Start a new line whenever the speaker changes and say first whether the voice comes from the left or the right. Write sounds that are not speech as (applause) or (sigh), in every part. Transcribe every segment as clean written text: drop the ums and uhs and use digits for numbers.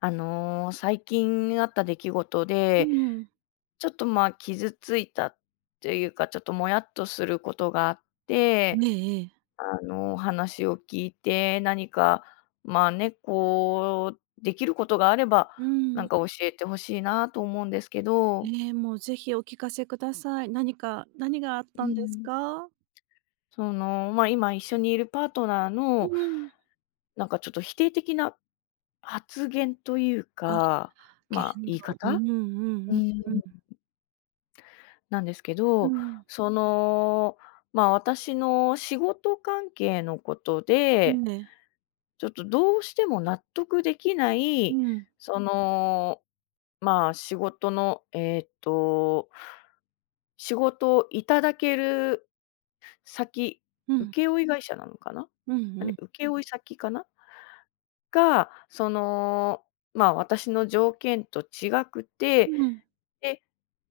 left: 最近あった出来事
right: う
left: で、
right: ん。
left: ちょっと、傷ついたっていうか、ちょっともやっとすることがあって、
right: ええええ。
left: 話を聞いて、何か、ね、こう、できることがあれば、
right: う
left: なん
right: ん。
left: か教えてほしいなと思うんですけど。
right: ええ、もうぜひお聞かせください。何があっ
left: う
right: たんです
left: ん。
right: か？
left: その、今一緒にいるパートナー
right: う
left: の、
right: ん。
left: なんかちょっと否定的な発言という
right: あ、
left: か、
right: 言
left: 言い
right: 動。う
left: 方
right: んうんう
left: う
right: ん
left: ん。
right: うん。
left: なんですけ
right: う
left: ど、
right: ん。
left: その、私の仕事関係のこと
right: ええう
left: で、
right: ん、ね。
left: ちょっとどうしても納得できな
right: う
left: い、
right: ん、
left: その、仕事の、仕事をいただける先、
right: うん、
left: 請負会社なのかな？
right: う
left: あれ、
right: ん、
left: 請負先かな？が、その、私の条件と違くて
right: うん、
left: で、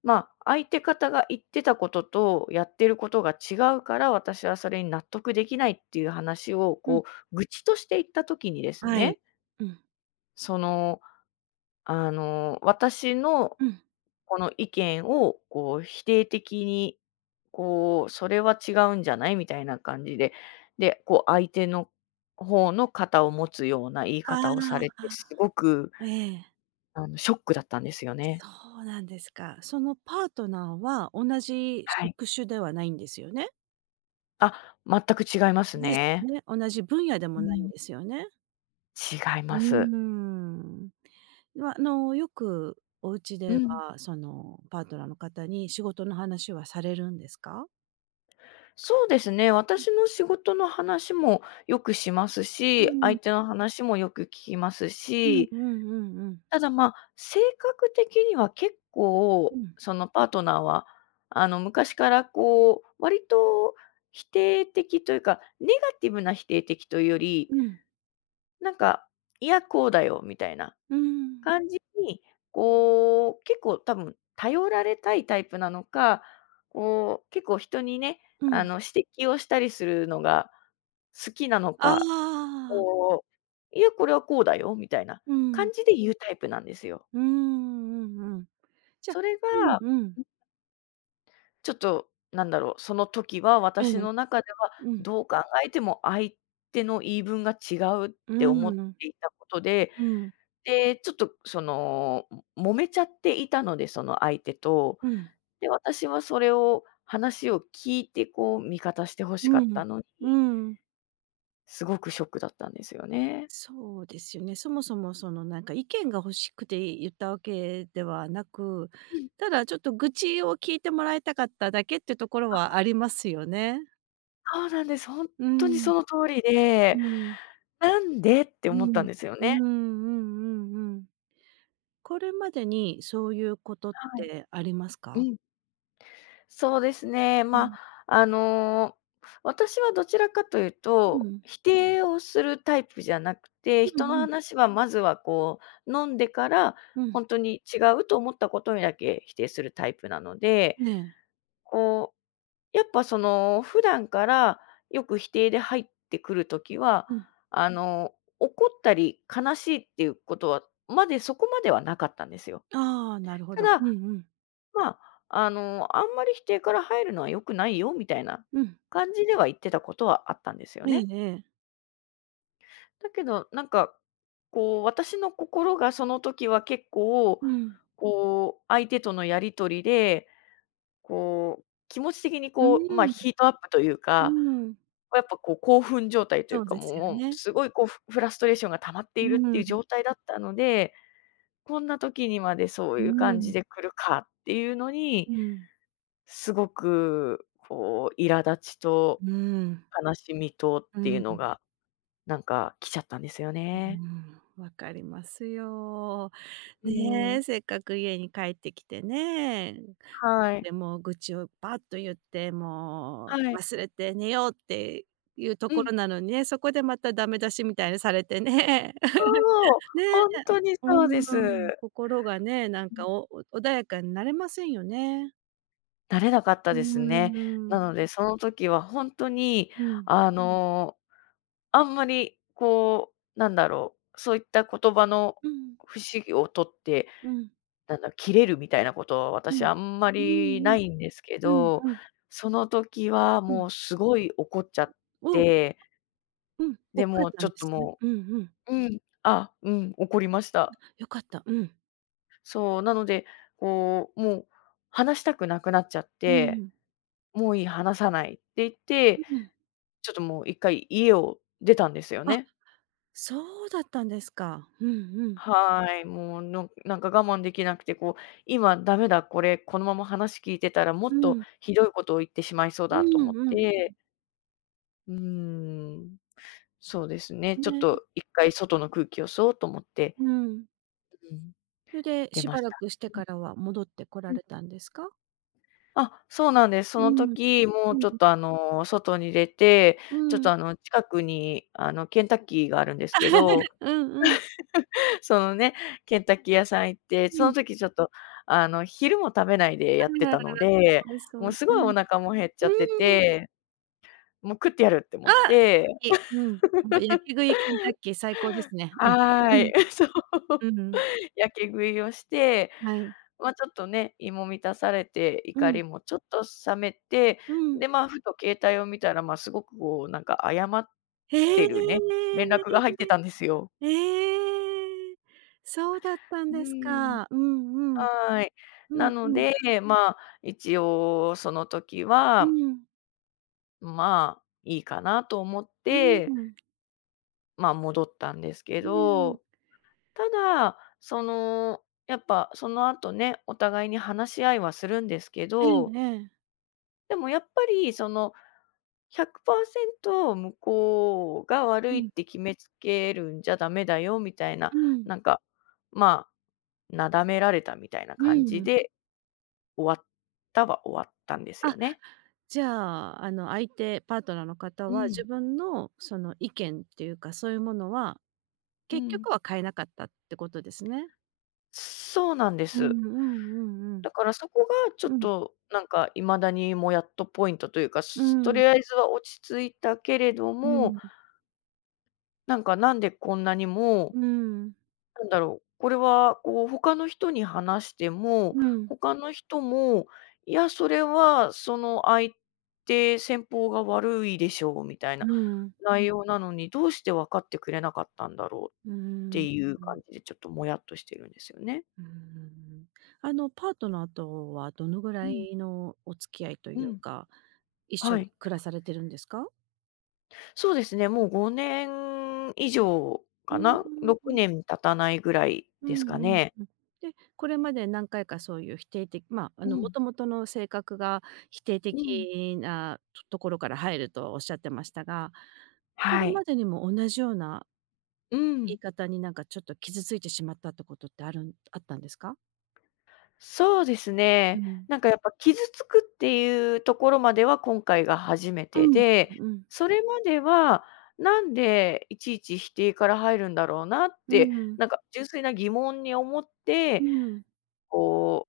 left: 相手方が言ってたこととやってることが違うから、私はそれに納得できないっていう話を、
right: うん。
left: こう、愚痴として言った時にです
right: はい。
left: ね、
right: うん、
left: その、私の
right: うん。
left: この意見を、こう、否定的に、こう、それは違うんじゃない？みたいな感じで、で、こう、相手の方の肩を持つような言い
right: あ
left: 方をされて、す
right: あ、
left: ごく、
right: ええ。
left: ショックだったんですよね。
right: そうなんですか。そのパートナーは同じ
left: はい。
right: 職種ではないんですよね？
left: あ、全く違います
right: ですよ
left: ね。
right: ね。同じ分野で
left: う
right: もないん
left: ん。
right: ですよね？
left: 違い
right: う
left: ま
right: ー
left: す。
right: ん。は、あの、よくお家
left: う
right: で
left: ん。
right: は、その、パートナーの方に仕事の話はされるんですか？
left: そうですね、私の仕事の話もよくします
right: う
left: し、
right: んう
left: 相
right: ん。
left: 手の話もよく聞きます
right: うん
left: し、
right: うんうんうん。
left: ただ、性格的には結構、
right: うん。
left: そのパートナーは、昔からこう、割と否定的というか、ネガティブな否定的というより、
right: うん。
left: なんか、いや、こうだよみたいな
right: うん。
left: 感じに、こう、結構多分頼られたいタイプなのか、こう、結構人にね、
right: うん。
left: 指摘をしたりするのが好きなの
right: あ
left: か、
right: あ。
left: こう、いや、これはこうだよみたいな
right: うん。
left: 感じで言うタイプなんですよ。
right: うーん、うんうんうんうんうんうんああ
left: それ
right: うん
left: が、
right: うんうんうんじゃうんうん。
left: ちょっとなんだろう、その時は
right: え
left: 私
right: え。
left: の中では、
right: うん。
left: どう考えても相手の言い分が違うっ
right: う
left: て思っ
right: ん。
left: ていたことで、
right: うん。
left: で、ちょっとその、も揉めちゃっていたので、その相手と。
right: うん。
left: で、私はそれを話を聞いて、こう味方して欲し
right: う
left: かっ
right: ん。
left: たの
right: う
left: に、
right: ん。
left: すごくショックだったんですよね。
right: そうですよね。そもそもそのなんか意見が欲しくて言ったわけではなく、
left: うん、
right: ただちょっと愚痴を聞いてもらいたかっただけってところはありますよね。
left: そうなんです。ほん
right: う
left: とに
right: ん、
left: その通りで、
right: うん、
left: なんでって
right: う
left: 思っ
right: ん、
left: たんですよ
right: う
left: ね。
right: んうんうんうん。これまでにそういうことっ
left: はい。
right: てあります
left: う
right: か？
left: ん。そうですね。
right: う
left: ま、
right: ん、
left: あの、私はどちらかという
right: う
left: と、
right: ん、
left: 否定をするタイプじゃなくて、
right: う
left: 人
right: んう
left: の
right: ん、
left: 話はまずはこう飲んでから、
right: う
left: ほ
right: ん。
left: んとに違うと思ったことにだけ否定するタイプなので、
right: ええ、
left: こうやっぱその、普段からよく否定で入ってくる時は、
right: うん。
left: あの、怒ったり悲しいっていうことはまでそこまではなかったんですよ。
right: ああ、なるほ
left: た
right: ど。
left: だ、
right: うんうん、
left: まあ、あんまり否定から入るのは良くないよみたいな
right: うん。
left: 感じでは言ってたことはあったんですよ
right: ええ
left: ね。
right: ええ。
left: だけど、なんか、こう、私の心がその時は結構、
right: うん。
left: こう、相手とのやり取りでこう、気持ち的に
right: う
left: こう、
right: ん、
left: ヒートアップという
right: う
left: か、
right: ん。
left: やっぱこう興奮状態とい
right: そ
left: う
right: う
left: か、
right: ですよ
left: もう
right: ね。
left: すごいこうフフラストレーションが溜まって
right: う
left: いるって
right: ん。
left: いう状態だったので、こんな時にまでそう
right: う
left: いう感じ
right: ん、
left: で来るかっていうのに、
right: うん、
left: すごくこう苛立ちと
right: うん、
left: 悲しみとっ
right: う
left: てい
right: ん、
left: う
right: う
left: のが、なんか来ちゃったんですよね。
right: ん、わかりますよ。
left: うー
right: ね
left: ん、
right: え、せっかく家に帰ってきてね、
left: はい、
right: で、もう愚痴をパッと言って、
left: は
right: もう
left: い。
right: 忘れて寝ようっていうと
left: う
right: こ
left: ん、
right: ろなのにね、そこでまたダメ出しみたいにされてね。(laughs)
left: そう、
right: ね
left: ほ
right: え、
left: んとに
right: う
left: そうです。
right: ん、心がね、なんかお穏やかになれませんよね。
left: なれなかったです
right: う
left: ね。
right: ん、
left: なので、その時は本当に、
right: うん、
left: あの、あんまりこう、なんだろう、そういった言葉の
right: うん、
left: 不思議を取って、
right: うん、
left: なんだ、切れるみたいなことは
right: う
left: 私
right: ん、
left: あんま
right: う
left: り
right: ん、う
left: ないんですけ
right: ん、う
left: ど、
right: ん、
left: その時は
right: う
left: も
right: ん。
left: うすごい怒っちゃっ
right: を、
left: て、
right: うん。
left: で、
right: 怒れ
left: もう
right: た
left: ちょ
right: ん
left: っ
right: で
left: と
right: すね。
left: も
right: うんうん。
left: ううん、あ、うん、怒りました。
right: よかった。うん。
left: そう、なので、こう、もう話したくなくなっちゃっ
right: うん
left: て、
right: うん。
left: もういい、話さないって言っ
right: う
left: て
right: ん。
left: ちょっともう一回家を出たんですよ
right: あ、
left: ね。
right: そうだったんですか。うんうん。
left: はい、もう、のなんか我慢できなくて、こう、今ダメだ、これ、このまま話聞いてたらも
right: う
left: っと
right: ん。
left: ひどいことを言ってしまいそう
right: う
left: だと思っ
right: んうん。
left: て、うーん、そうですね、ちょっ
right: ね、
left: と一回外の空気を吸おうと思って、
right: うん。
left: うん。
right: それで
left: 出
right: し
left: ま
right: ば
left: し
right: ら
left: た。
right: くして
left: うん
right: からは戻ってこ
left: う
right: ら
left: ん。
right: れたんですか？
left: あ、そうなんです。そ
right: う
left: の
right: ん、うん、
left: 時、もうちょっと外に出て、ちょっと近くにケンタッキーがあるんですけ
right: (laughs)
left: ど、
right: うん。うんうん、う
left: そのね、ケンタッキー屋さん行って、その
right: ん。
left: 時ちょっと、昼も食べないで
right: あ
left: やって
right: らららら、
left: たので、
right: かわいそ
left: も
right: う
left: う
right: に。
left: す
right: う
left: ごい
right: ん。
left: お腹も減っちゃって
right: うん。
left: て、もう食ってやるって思
right: あ、
left: っ
right: 好
left: て
right: き。うん。もう焼き食いケンタッキー最高ですね。うん。う
left: はい、
right: ん。
left: (laughs) そう。
right: うんうん。
left: やけ食いをして、
right: はい。
left: ちょっとね、胃も満たされて、
right: う
left: 怒
right: ん。
left: りもちょっと冷めて、
right: うん。
left: で、ふと携帯を見たら、すごくこう、なんか謝っ
right: え
left: てるね、
right: え。
left: 連絡が入ってたんですよ。
right: ええ。そうだったん
left: う
right: です
left: ーん。
right: か。うんうん。
left: はい。
right: う
left: な
right: ん
left: の
right: うん。
left: で、まあ、一応その時
right: う
left: は、
right: ん。
left: いいかなと思っ
right: う
left: て、
right: ん。
left: 戻ったんですけ
right: うん。
left: ど、ただ、その、やっぱその後ね、お互いに話し合いはするんですけ
right: え
left: ど、
right: えええ。
left: でもやっぱりその100%向こうが悪
right: う
left: いっ
right: ん。
left: て決めつけるんじゃダメだよみたいな、
right: うん。
left: なんか、まあ、なだめられたみたいな
right: う
left: 感じ
right: ん。
left: で終わったは終わったんです
right: あ、
left: よね。
right: じゃあ、相手パートナーの方
left: う
right: は
left: ん、
right: 自分のその意見っていうか、そういうものは、
left: う
right: 結
left: ん。
right: 局は変えなかったってことですね。
left: そうなんで
right: う
left: す。
right: んうんうんうん。
left: だからそこがちょっ
right: うん。
left: となんか未だにもやっとポイントというか、
right: う
left: すと
right: ん。
left: りあえずは落ち着いたけれど
right: う
left: も、
right: ん。
left: なんかなんでこんなにも、
right: うん。
left: なんだろう、これはこう他の人に話しても、
right: うん。
left: 他の人も、いや、それはその相手、先方が悪いでしょうみたいな
right: うん。
left: 内容なのに、どうして分かってくれなかったんだろう
right: うー
left: っ
right: ん。
left: ていう
right: う
left: 感
right: ん。
left: じでちょっともやっとしてるんですよね。
right: うーん。あの、パートナーとはどのぐ
left: う
right: ら
left: ん、
right: いのお付き合いと
left: う
right: いう
left: ん。
right: か、一緒
left: は
right: に
left: い。
right: 暮らされてるんですか？
left: そうですね、もう5年以上
right: う
left: か
right: ー
left: な、6
right: ん。
left: 年経たないぐらい
right: う
left: で
right: ん
left: すか
right: うん
left: ね。
right: うん。で、これまで何回かそういう否定的まあ、あ
left: う
right: の、も
left: ん、
right: ともとの性格が否定
left: うん。
right: 的なところから入るとおっしゃってましたが、こ
left: は
right: れ
left: い。
right: までにも同じような
left: う
right: 言
left: ん。
right: い方になんかちょっと傷ついてしまったってことってあるんあったんですか？
left: そうです
right: う
left: ね。
right: ん。
left: なんかやっぱ傷つくっていうところまでは今回が初め
right: う
left: て
right: ん、
left: で、
right: うん、
left: それまでは、なんでいちいち否定から入るんだろうなっ
right: う
left: て、
right: ん、うん、
left: なんか純粋な疑問に思っ
right: う
left: て、
right: ん、
left: こう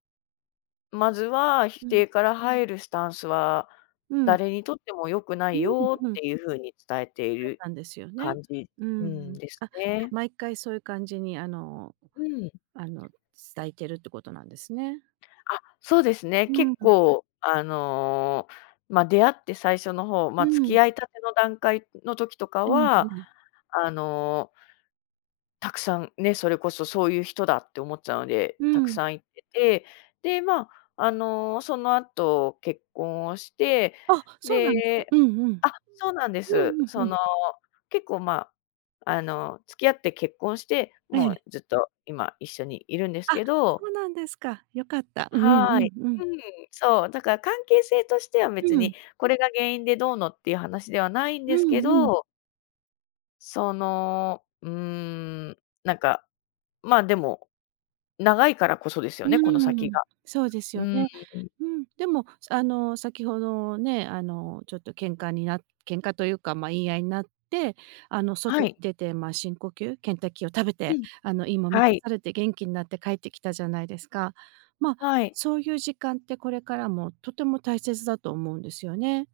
left: まずは否
right: う
left: 定から入るスタンスは、
right: ん。
left: 誰にとっても良くな
right: う
left: いよ
right: ん
left: っ
right: うん。
left: ていう風に伝えてい
right: だっ
left: る
right: たんですよね。
left: 感じ、
right: う
left: うん、
right: ん。
left: です
right: あ、じゃ、
left: ね。
right: 毎回そういう感じに、
left: うん。
right: あの、伝えてるってことなんですね。
left: あ、そうですね。
right: う
left: 結
right: ん、
left: 構出会って最初の方、
right: う
left: 付
right: ん。
left: き合いたての段階の時とか
right: えええ
left: は、
right: え。
left: あのたくさんね、それこそそういう人だって思ってたので、
right: う
left: たく
right: ん。
left: さん行ってて、で、その後結婚をして、
right: あ、そうなんですか。
left: で
right: うんうん。
left: あ、そうなんで
right: う
left: す。
right: んうん
left: そ
right: うん。
left: の、結構、付き合って結婚して、
right: え
left: も
right: え。
left: うずっと今一緒にいるんです
right: あ、
left: けど
right: そうなんですか。良かった。うん
left: は
right: うん
left: い。
right: うん。
left: うん、そう、だから関係性としては
right: う
left: 別
right: ん。
left: にこれが原因でどうのっていう話ではないん
right: う
left: ですけ
right: んうん。
left: ど、その、うーん、なんか、でも長いからこそですよ
right: う
left: ね、この
right: ー
left: 先
right: ん、
left: が。
right: そうです
left: う
right: よ
left: ーん。
right: ね。うん、でも、先ほどね、ちょっと喧嘩というか、ま、言い合いになって、
left: は
right: 外に
left: い。
right: 出て、ま、深呼吸、ケンタッキーを食べ
left: う
right: て、
left: ん。
right: 胃も満
left: は
right: た
left: い。
right: されて元気になって帰ってきたじゃないですか。ま、
left: はい。
right: そういう時間ってこれからもとても大切だと思うんですよね。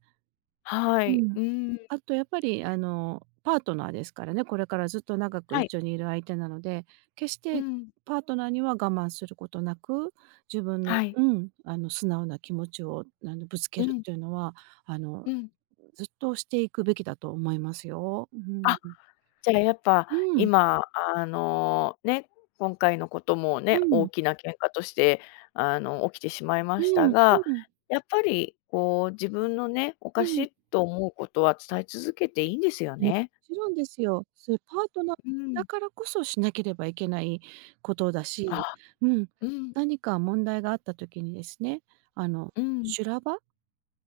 left: は
right: う
left: い。う
right: ん。
left: ーん。
right: あとやっぱりパートナーですからね、これからずっと長く
left: はい。
right: 一緒にいる相手なので、決し
left: う
right: て
left: ん。
right: パートナーには我慢することなく、自分の
left: はい。
right: うん、素直な気持ちをぶつけ
left: う
right: るっ
left: ん。
right: ていうのは、あの、
left: うん。
right: ずっとしていくべきだと思いますよ。う
left: あ、
right: ん。
left: じゃあやっぱ
right: うん。
left: 今、ね、今回のことも
right: う
left: ね、大
right: ん。
left: きな喧嘩として、起きてしまい
right: う
left: まし
right: ん。う
left: た
right: ん。
left: が、
right: うん。
left: やっぱりこう自分のね、お
right: う
left: かし
right: ん。
left: いと思うことは伝え続けていいんですよ
right: も
left: ね。
right: ちろんですよ。それパートナー
left: うん。
right: だからこそしなければいけないことだ
left: あ、
right: し、うん、
left: うん、
right: 何か問題があった時にですね、あの、
left: うん。
right: 修羅場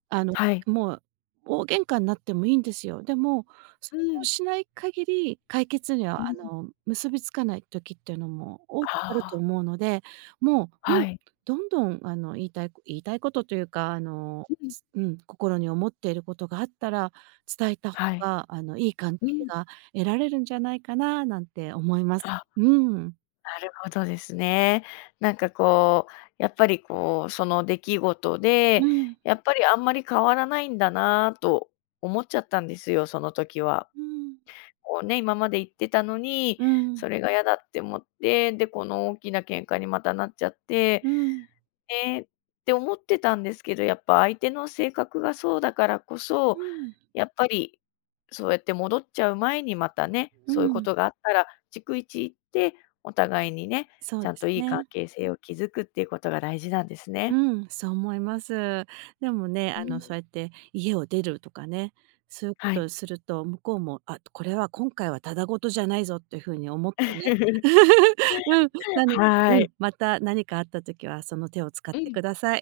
right: あの、
left: はい。
right: もう大喧嘩になってもいいんですよ。でも、そ
left: う
right: れを
left: ん。
right: しない限り、解決には
left: うん。
right: 結びつかない時っていうのも多くあると
left: あ
right: 思うので、も
left: あ、
right: う、う
left: は
right: ん、
left: い。
right: どんどん言いたい言いたいことというか、あの、
left: うん。
right: つうん、心に思っていることがあったら、伝えた方
left: はい。
right: がいい関係
left: うん。
right: が得られるんじゃないかななんて思います。
left: あ、
right: うん。
left: なるほどですね。なんかこう、やっぱりこう、その出来事で、
right: うん。
left: やっぱりあんまり変わらないんだなと思っちゃったんですよ、その時は。
right: うん。
left: こうね、今まで言ってたのに、
right: うん。
left: それが嫌だって思って、で、この大きな喧嘩にまたなっちゃって、
right: うん。
left: ええって思ってたんですけど、やっぱ相手の性格がそうだからこ
right: う
left: そ、
right: ん。
left: やっぱり、そうやって戻っちゃう前にまたね、
right: う
left: そういうこ
right: ん。
left: とがあったら、逐一行って、お互いにね、
right: そ
left: ち
right: う
left: ゃ
right: で
left: ん
right: す
left: といい関
right: ね。
left: 係性を築くっていうことが大事なんです
right: う
left: ね。
right: ん、そう思います。でもね、
left: うん。
right: そうやって家を出るとかね、そういうこ
left: は
right: と
left: い。
right: をすると、向こうも、あ、これは今回はただ事じゃないぞっていう風に思ってね。
left: (laughs)
right: (laughs) うん、なので、
left: は
right: う
left: い。
right: ん、また何かあった時はその手を使っ
left: う
right: て
left: ん。
right: ください。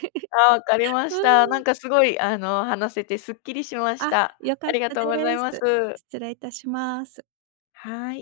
left: (laughs) あ、わかり まし
right: う
left: た。な
right: ん、
left: んかすごい、話せてすっきりしまし
right: あ、
left: た。
right: 良か
left: あ
right: っ
left: りが
right: た
left: とう
right: で
left: ございます。
right: す。失礼いたします。
left: はい。